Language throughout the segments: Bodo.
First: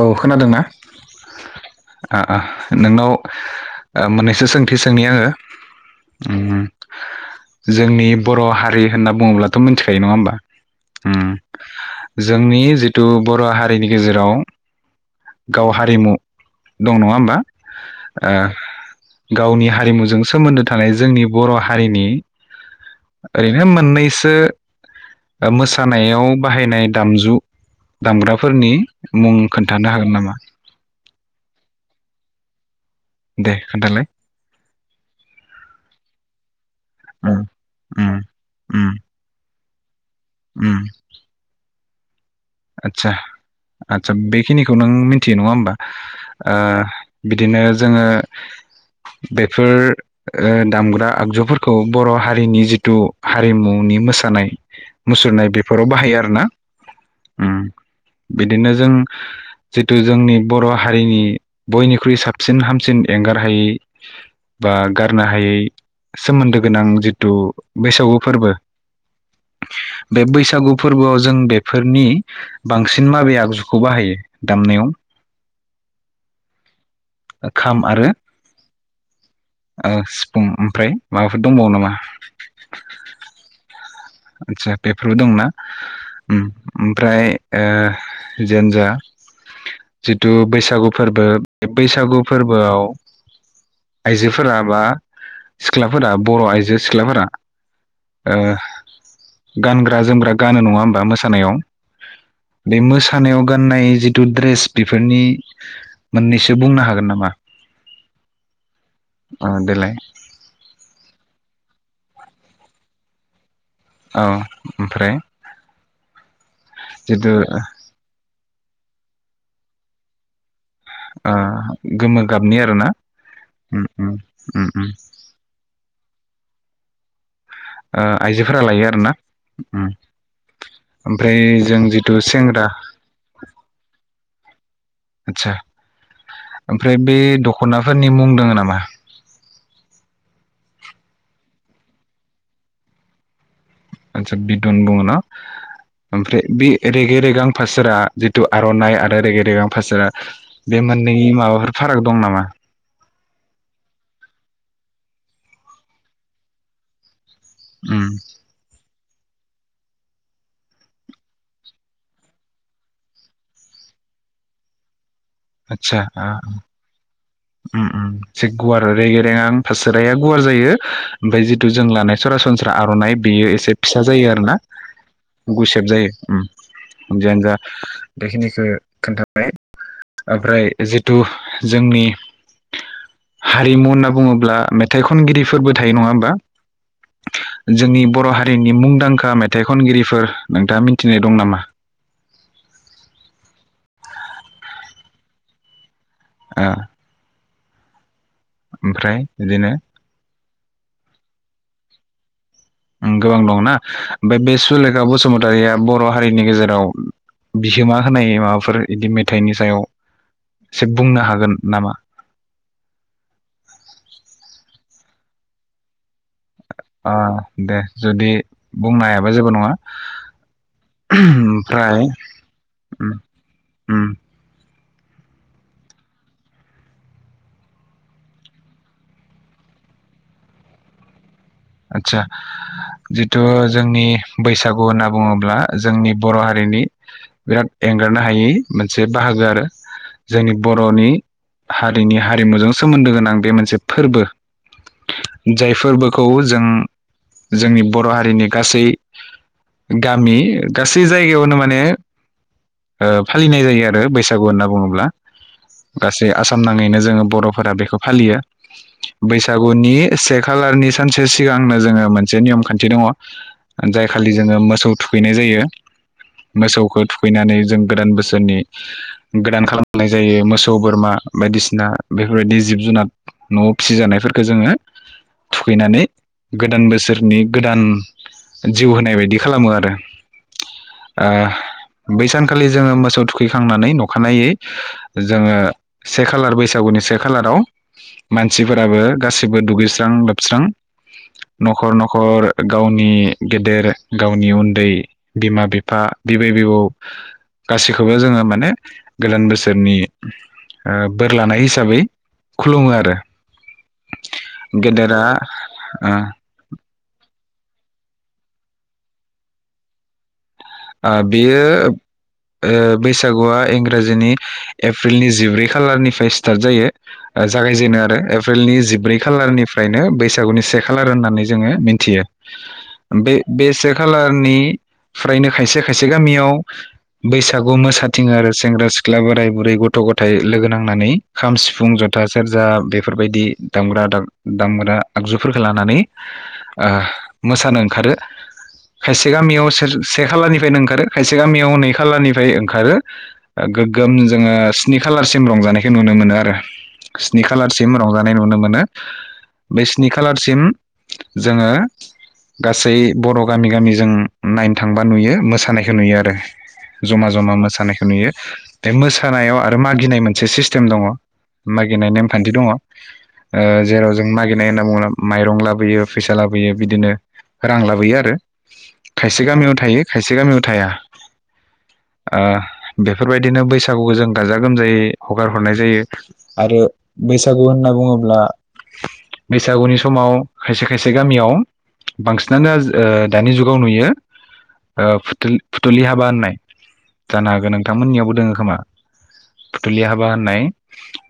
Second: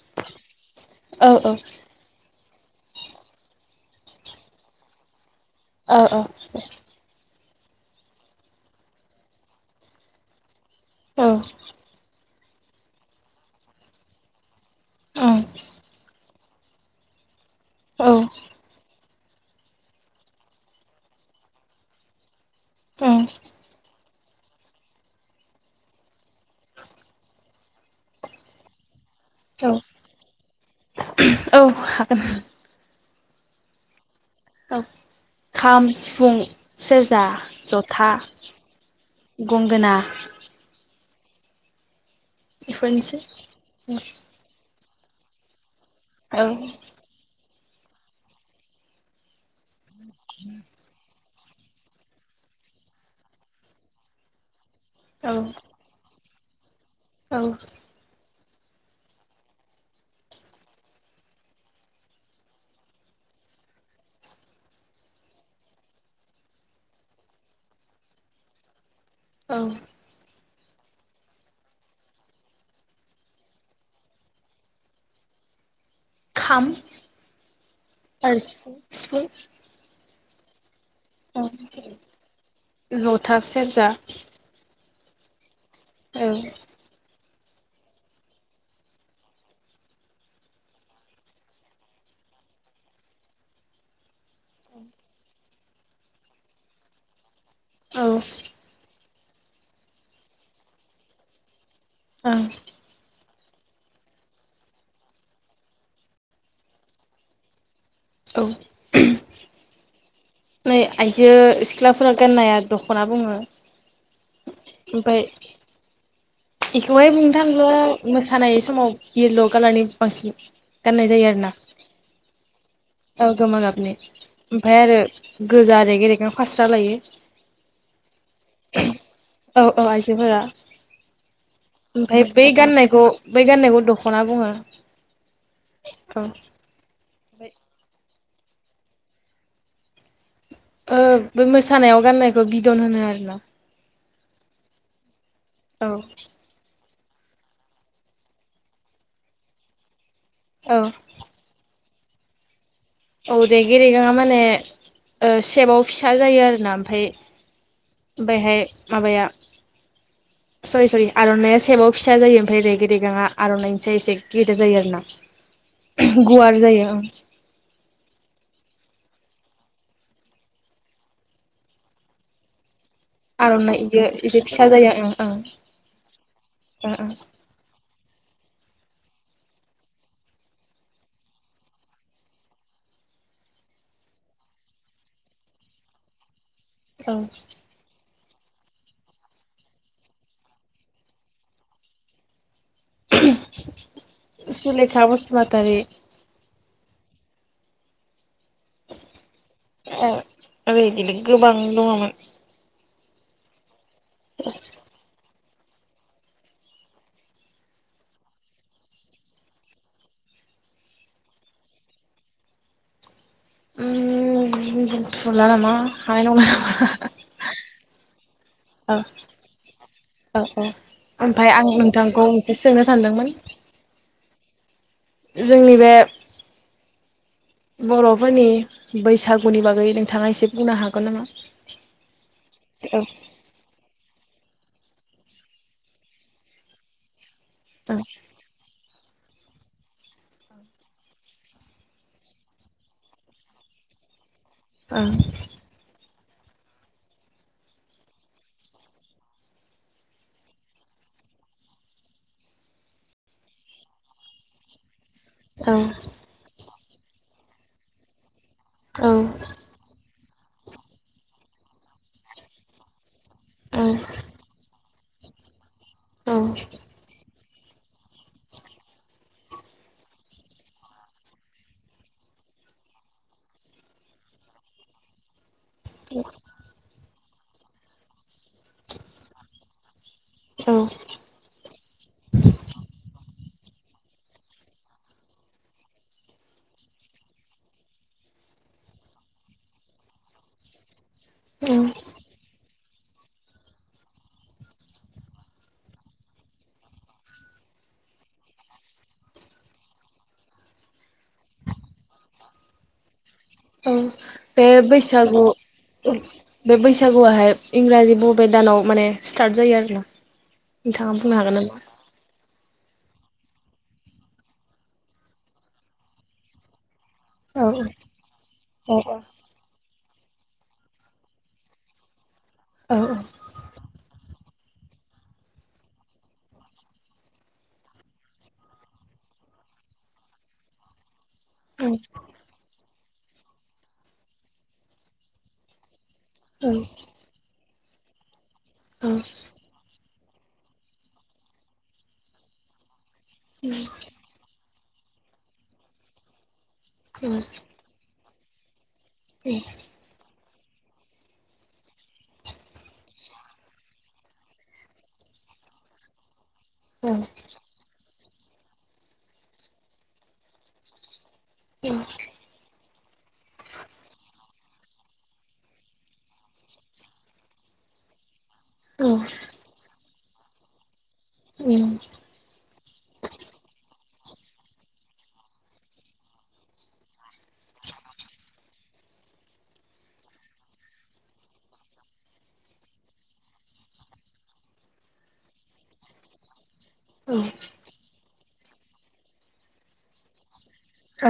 औ खोनादोंना औ आ आ? नोंनाव ओ मोननैसो सोंथि सोंनि आङो औ औ उम जोंनि बर' हारि होनना बुङोब्लाथ' मिथिखायो नङा होमबा? उम औ जोंनि जिथु बर' हारिनि गेजेराव गाव हारिमु दं नङा होमबा औ ओ गावनि हारिमुजों सोमोन्दो थानाय जोंनि बर' हारिनि ओं ओरैनो मोननैस सो मोसानायाव बाहायनाय दामजु दामग्राफोरनि मुं औ खोनथा नो हागोन नामा? [inaudible] दे खोनथालाय औ खाम सिफुं सेरजा उम जथा उम गंगोना उ आदसा बेफोरनोसै आदसा बेखिनि खौ नों मिथियो नङा होमबा? औ आ बि दिनो जोङो बेफोर ओ दामग्रा आगजु फोरखौ बर' हारिनि जिथु हारिमुनि मोसानाय औ मुसुरनाय बेफोराव बाहायो आरो ना औ बिदिनो जों जिथु जोंनि बर' हारिनि बयनिख्रुइ साबसिन हामसिन एंगार हायै बा गारनो हायै सोमोन्दो गोनां जिथु बैसागु फोरबो औ बे बैसागु फोरबोआव जों बेफोरनि बांसिन माबे आगजुखौ बाहायो दामनायाव? खाम खाम आरो ओ सि फुं ओमफ्राय? माबाफोर दंबावो नामा अउ जथा सेरजा आतसा बेफोरबो दंना? औ ओम ओमफ्राय ओ जेयानोजा जिथु बैसागु फोरबो बे बैसागु फोरबोआव आइजोफोरा बा सिख्लाफोरा बर' आइजो सिख्लाफोरा औ ओ गानग्रा जोमग्रा गानो नङा होमबा मोसानायाव। ओं बे मोसानायाव गाननाय जिथु द्रेस बेफोरनि मोननैसो बुंनो हागोन नामा? औ ओ देलाय नै आइजो सिख्लाफोरा गाननाया दख'ना बुङो। औ ओमफ्राय इखौहाय बुंनो जिथु थाङो मोसानाय समाव येल' कालारनि बांसिन गाननाय जायो आ आरोना गोमो गाबनि आरो ना। औ गोमो गाबनि ओमफाय आरो गोजा रेगे रेगां फास्रा लायो ओ आइजोफोरा लायो आरोना औ उम औ आइजोफोरा ओमफ्राय जों जिथु ओमफाय बै सेंग्रा गाननायखौ बै गाननायखौ दखना बुङो। आदसा ओमफ्राय बे ओमफ्राय दख'ना फोरनि मुं दोङो नामा? ओ बै मोसानायाव गाननायखौ बिदन होनो आरोना। आदसा बिदन बुङोना औ ओमफ्राय बे रेगे रेगां फासोरा जिथु आर'नाइ आरो रेगे रेगां फासारा औ बे मोननै माबाफोर फाराग दं नामा? औ देगे रेगाङा माने सेबाव फिसा जायो आरो ना ओमफाय उम बेहाय माबाया सरि सरि आर'नाइया सेबाव फिसा जायो ओमफाय रेगे रेगाङा आर'नाइनिसाय एसे गेदेर जायो आरो ना। आदसा गुवार जायो ओं उम उम एसे गुवार रेगे रेगां फासोराया गुवार जायो ओमफाय जिथु जों लानाय सरासनस्रा आर'नाइ बियो एसे आर'नाइ फिसा इयो जायो एसे आरोना फिसा जायो ओं ओं गुसेब जायो ओं उम जियानोजा बेखिनिखो खोन्थाबाय ओमफ्राय जिथु जोंनि हारिमु होनना बुङोब्ला मेथाइ खनगिरिफोरबो थायो नङा होमबा? ओं औ जोंनि बर' हा रिनि मुंदांखा मेथाइ खनगिरिफोर नोंथाङा मिनथिनाय दं नामा? सुलेखा बसुमातारी। आ ओमफ्राय बिदिनो ओ इदिनो गोबां दङमोन। उम गोबां दंना? बे बसुलेखा बसु मतारिया बर' हारिनि गेजेराव बिहोमा होनाय माबाफोर बिदि मेथाइनि सायाव एसे बुंनो हागोन नामा? ओम बुंथ'ला नामा हानाय नंला। ओ दे जुदि औ बुंनो हायाबा जेबो नङा औ औ आं ओमफ्राय। नोंथांखौ मोनसे सोंनो सानदोंमोन जोंनि बे बर'फोरनि बैसागुनि बागै नोंथाङा एसे बुंनो हागोन नामा? आतसा औ जिथु जोंनि बैसागु होनना बुङोब्ला जोंनि बर' हारिनि बिराद एंगारनो हायि मोन मोनसे बाहागो आरो जोंनि बर'नि हारिनि हारिमुजों सोमोन्दो गोनां बे मोनसे फोरबो। ओं जाय फोरबोखौ खौ जों जोंनि बर' हारिनि गासै गामि गासै जायगायावनो माने ओ फालिनाय जायो आरो बैसागु होनना बुङोब्ला औ गासै आसाम नाङैनो जोङो बर' फोरा बेखौ फालियो। औ बैसागुनि से खालारनि सानसे सिगांनो जोङो मोनसे नियम खान्थि दङ। औ जाय खालि जोङो मोसौ थुखैनाय जायो। मोसौखौ थुखैनानै जों गोदान बोसोरनि गोदान खालामनाय जायो मोसौ बोरमा बायदिसिना बेफोरबायदि जिब जुनार न'आव फिसिजानायफोरखौ जोङो खैनानै गोदान बोसोर नि गोदान जिउ होनाय बायदि खालामो आरो। औ ओ बैसानखालि जोङो मोसौ थुखैखांनानै अखानायै जोङो से खालार बैसागुनि से खालाराव मानसिफोराबो गासिबो दुगैस्रां लोबस्रां न'खर न'खर गावनि गेदेर गावनि उन्दै बिमा बिफा बिबै बिबौ गासैखौबो जोङो माने गोदान बोसोरनि बोर लानाय हिसाबै खुलुमो आरो। औ बे गेदेरा बैसागु ओ बे बैसागुआहाय इंराजि बबे बबे दानाव माने स्टार्ट जायो आरोना। ओ नोंथाङा बुंनो हागोन बेयो नामा ओ बैसागुआ इंराजिनि एप्रिलनि जिब्रै खालारनिफ्राय स्टार्ट जायो। औ जागायजेनो आरो एप्रिलनि जिब्रै खालारनिफ्रायनो बैसागुनि से खालार होननानै जोङो मिनथियो बे बे से खालारनि फ्रायनो खायसे खायसे गामियाव बैसागु मोसाथिं आरो सेंग्रा सिख्ला बोराय बुरै गथ गथाय लोगो नांनानै खाम सिफुं जथा सेरजा बे बेफोरबायदि दामग्रा दा दामग्रा आगजुफोरखौ लानानै ओ मोसानो ओंखारो खायसे गामियाव सोर से खालारनिफ्रायनो ओंखारो खायसे गामियाव नै खालारनिफ्राय ओंखारो गोगोम जोङो स्नि खालारसिम रंजानायखौ नुनो मोनो आरो स्नि खालारसिम रंजा नाय नुनो मोनो बे स्नि खालार सिम जोङो गासै बर‌' गामि गामि जों नाय थांबा नुयो मोसानायखौ नुयो आरो जमा जमा मोसानायखौ नुयो बे मोसानायाव आरो मागिनाय मोनसे सिस्टेम दङ मागिनाय नेमखान्थि दङ ओ जेराव जों मागिरनाय होनना बुङोब्ला माइरं लाबोयो फैसा लाबोयो बिदिनो रां लाबोयो आरो औ खायसे गामियाव थायो खायसे गामियाव थाया ओ बेफोरबायदिनो बैसागुखौ जों गाजा गोमजायै हगार हरनाय जायो आरो बैसागु होनना बुङोब्ला बैसागुनि समाव खायसे खायसे गामियाव बांसिनानो आज ओ दानि जुगाव नुयो ओ फुथुल फुथुलि हाबा होननाय जानो हागो नोंथांमोननियावबो दों खोमा फुथुलि हाबा होननाय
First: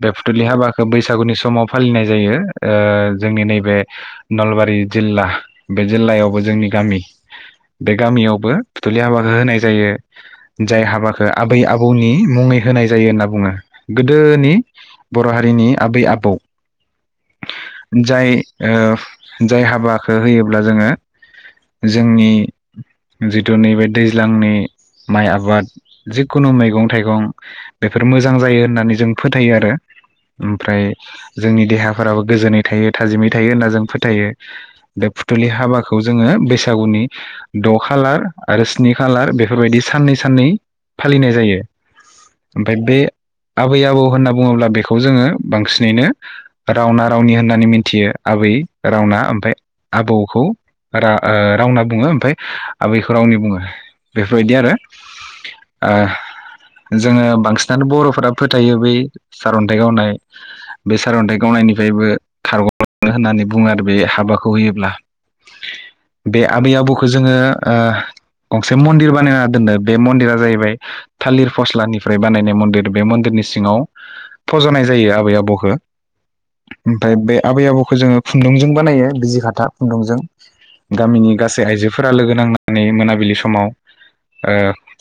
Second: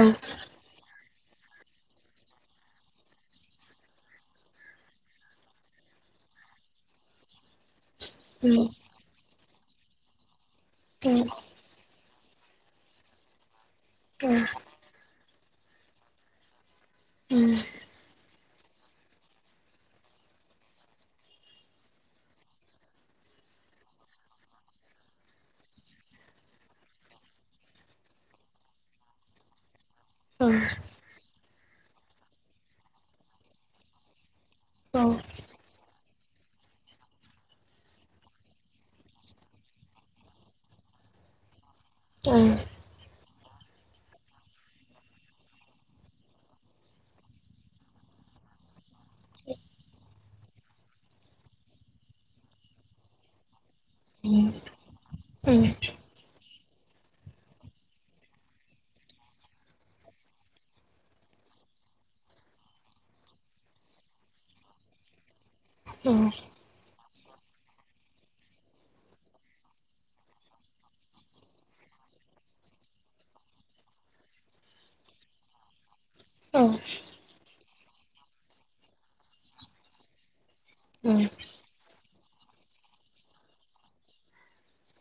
बे फुथुलि हाबाखौ बैस बैसागुनि समाव फालिनाय जायो जोंनि नैबे नलबारि जिल्ला बे जिल्लायावबो जोंनि गामि। बे गामियावबो फुथुलि हाबाखौ होनाय। जायो। जाय हाबाखौ आबै-आबौनि मुङै होनाय जायो होनना बुङो। गोदोनि बर' हारिनि आबै-आबौ जाय जाय हाबाखौ होयोब्ला जोङो जोंनि जिथु नैबे दैज्लांनि माइ आबाद जिखुनु मैगं थाइगं बेफोर मोजां जायो होननानै जों फोथायो आरो। ओमफ्राय जोंनि देहाफोराबो गोजोनै थायो थाजिमै थायो होनना जों फोथायो। बे फुथुलि हाबाखौ खौ जोङो बैसागुनि द' खालार आरो स्नि खालार बेफोरबायदि साननै साननै फालिनाय जायो ओमफ्राय बे आबै आबौ होनना बुङोब्ला बेखौ जोङो बांसिनैनो रावना रावनि होननानै मिन्थियो आबै रावना ओमफ्राय आबौखौ रावना बुङो ओमफ्राय आबैखौ रावनि बुङो। बेफोरबायदि आरो जोङो बांसिनानो बर'फोरा फोथायो बै सारन्थाइ गावनाय बे सारन्थाइ गावनायनिफ्रायबो खारग' होननानै बुङो आरो बे हाबाखौ होयोब्ला। बे आबै आबौखौ जोङो गंसे मन्दिर बानायना दोननो बे मन्दिरा जाहैबाय थालिर फस्लानिफ्राय बानायनाय मन्दिर बे मन्दिरनि सिङाव फज'नाय जायो आबै-आबौखौ ओमफ्राय बे आबै-आबौ बेखौ जोङो खुन्दुंजों बानायो बिजि खाथा खुन्दुंजों गामिनि गासै आइजो फोर लोगो नांनानै मोनाबिलि समाव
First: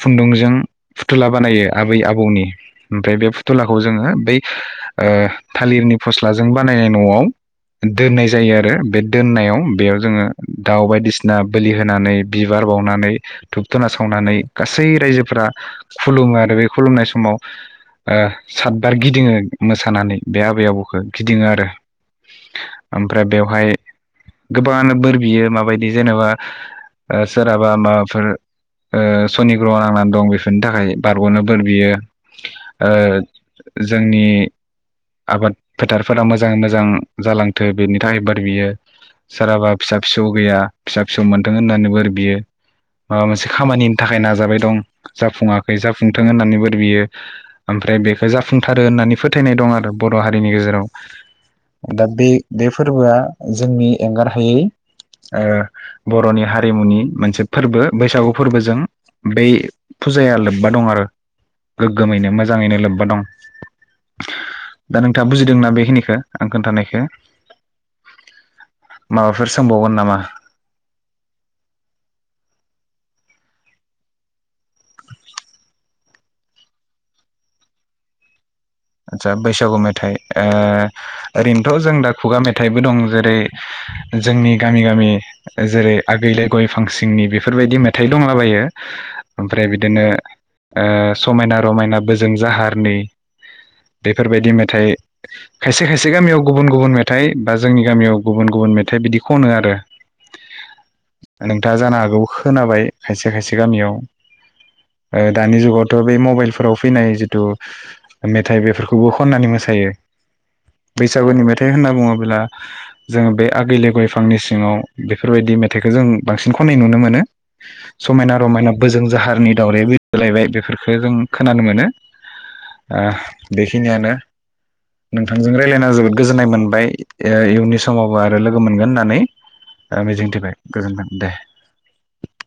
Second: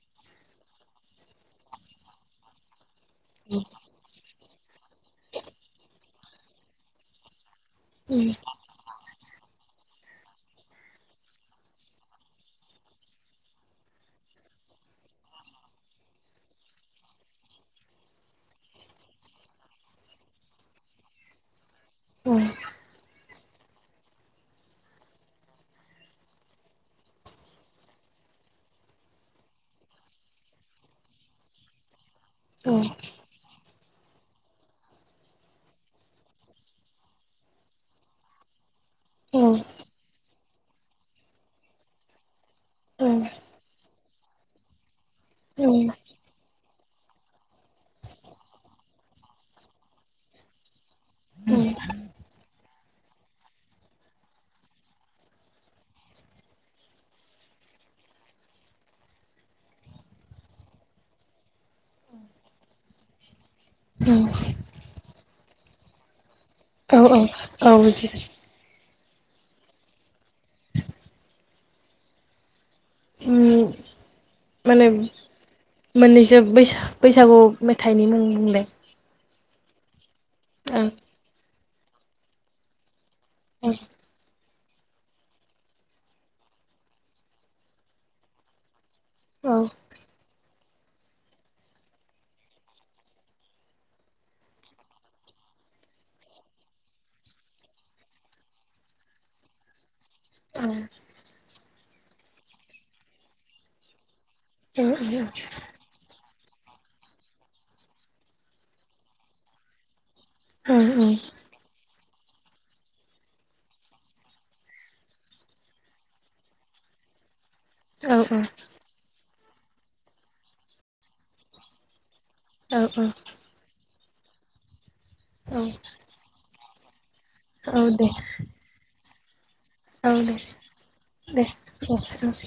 खुन्दुंजों फुथुला बानायो आबै-आबौनि ओमफ्राय बे फुथुलाखौ जोङो बै [inaudible] थालिरनि फस्लाजों बानायनाय न'आव दोननाय जायो आरो बे दोननायाव बेयाव जोङो दाउ बायदिसिना बोलि होनानै बिबार बावनानै धुप धुना सावनानै गासै रायजोफोरा खुलुमो आरो बे खुलुमनाय समाव सातबार गिदिङो मोसानानै बे आबै आबौखौ गिदिङो आरो औ। ओमफ्राय बेवहाय गोबां बोर बियो माबायदि जेनेबा ओ सोरहाबा माबाफोर सनिग्रह नांनानै दं बेफोरनि थाखाय बारग'नो बोर बियो ओ जोंनि आबाद फोथारफोरा मोजाङै मोजां जालांथों बेनि थाखाय बोर बियो सोरहाबा फिसा फिसौ गैया फिसा फिसौ मोन्थों होननानै बोर बियो माबा मोनसे खामानि थाखाय नाजाबाय दं जाफुङाखै जाफुंथों होननानैबो बियो ओमफ्राय बेखौ जाफुंथारो होननानै फोथायनाय दं आरो बर' हारिनि गेजेराव दा बे बे फोरबोआ जोंनि एंगारहायै ओ बर'नि हारिमुनि मोनसे फोरबो बैसागु फोरबोजों बै फुजाया लोब्बा दं आरो गोग्गोमैनो मोजाङैनो लोब्बा दं दा नोंथाङा बुजि दोंना बेखिनिखौ आं औ खोन्थानायखौ औ औ बुजिदो माबाफोर सोंबावगोन नामा? उम माने मोननैसो बैसा बैसागु मेथाइनि मुं बुंलाय आतसा बैसागु मेथाइ ओ ओं ओरै थ' जों दा खुगा मेथाइबो दं जेरै ओं जोंनि गामि गामि जेरै आगैलै गय फांसिंनि बेफोरबायदि मेथाइ दंलाबायो औ ओमफ्राय औ बिदिनो ओ समायना रमायना बोजों जाहारनि बेफोरबायदि मेथाइ खायसे खायसे गामियाव गुबुन गुबुन मेथाइ बा जोंनि गामियाव गुबुन गुबुन मेथाइ बिदि खनो आरो औ था जानो हागौ खोनाबाय खायसे खायसे गामियाव ओ दानि जुगावथ' बे मबाइल फोराव फैनाय जिथु मेथाइ बेफोरखौबो खननानै मोसायो औ बैसागुनि मेथाइ होनना बुङो ब्ला जोङो बे आगै लै गयफांनि सिङाव बेफोरबायदि मेथाइखौ जों बांसिन खननाय नुनो मोनो। औ औ समायना औ रमायना बोजों जाहारनि दावराय बिरबो लायबाय बेफोरखौ जों खोनानो मोनो औ ओ बेखिनियानो। नोंथांजों औ रायलायना जोबोद गोजोननाय मोनबाय। ओ औ इयुननि दे समावबो आरो लोगो मोनगोन होननानै। ओ औ दे मिजिंथिबाय गोजोन्थों दे औ ओम।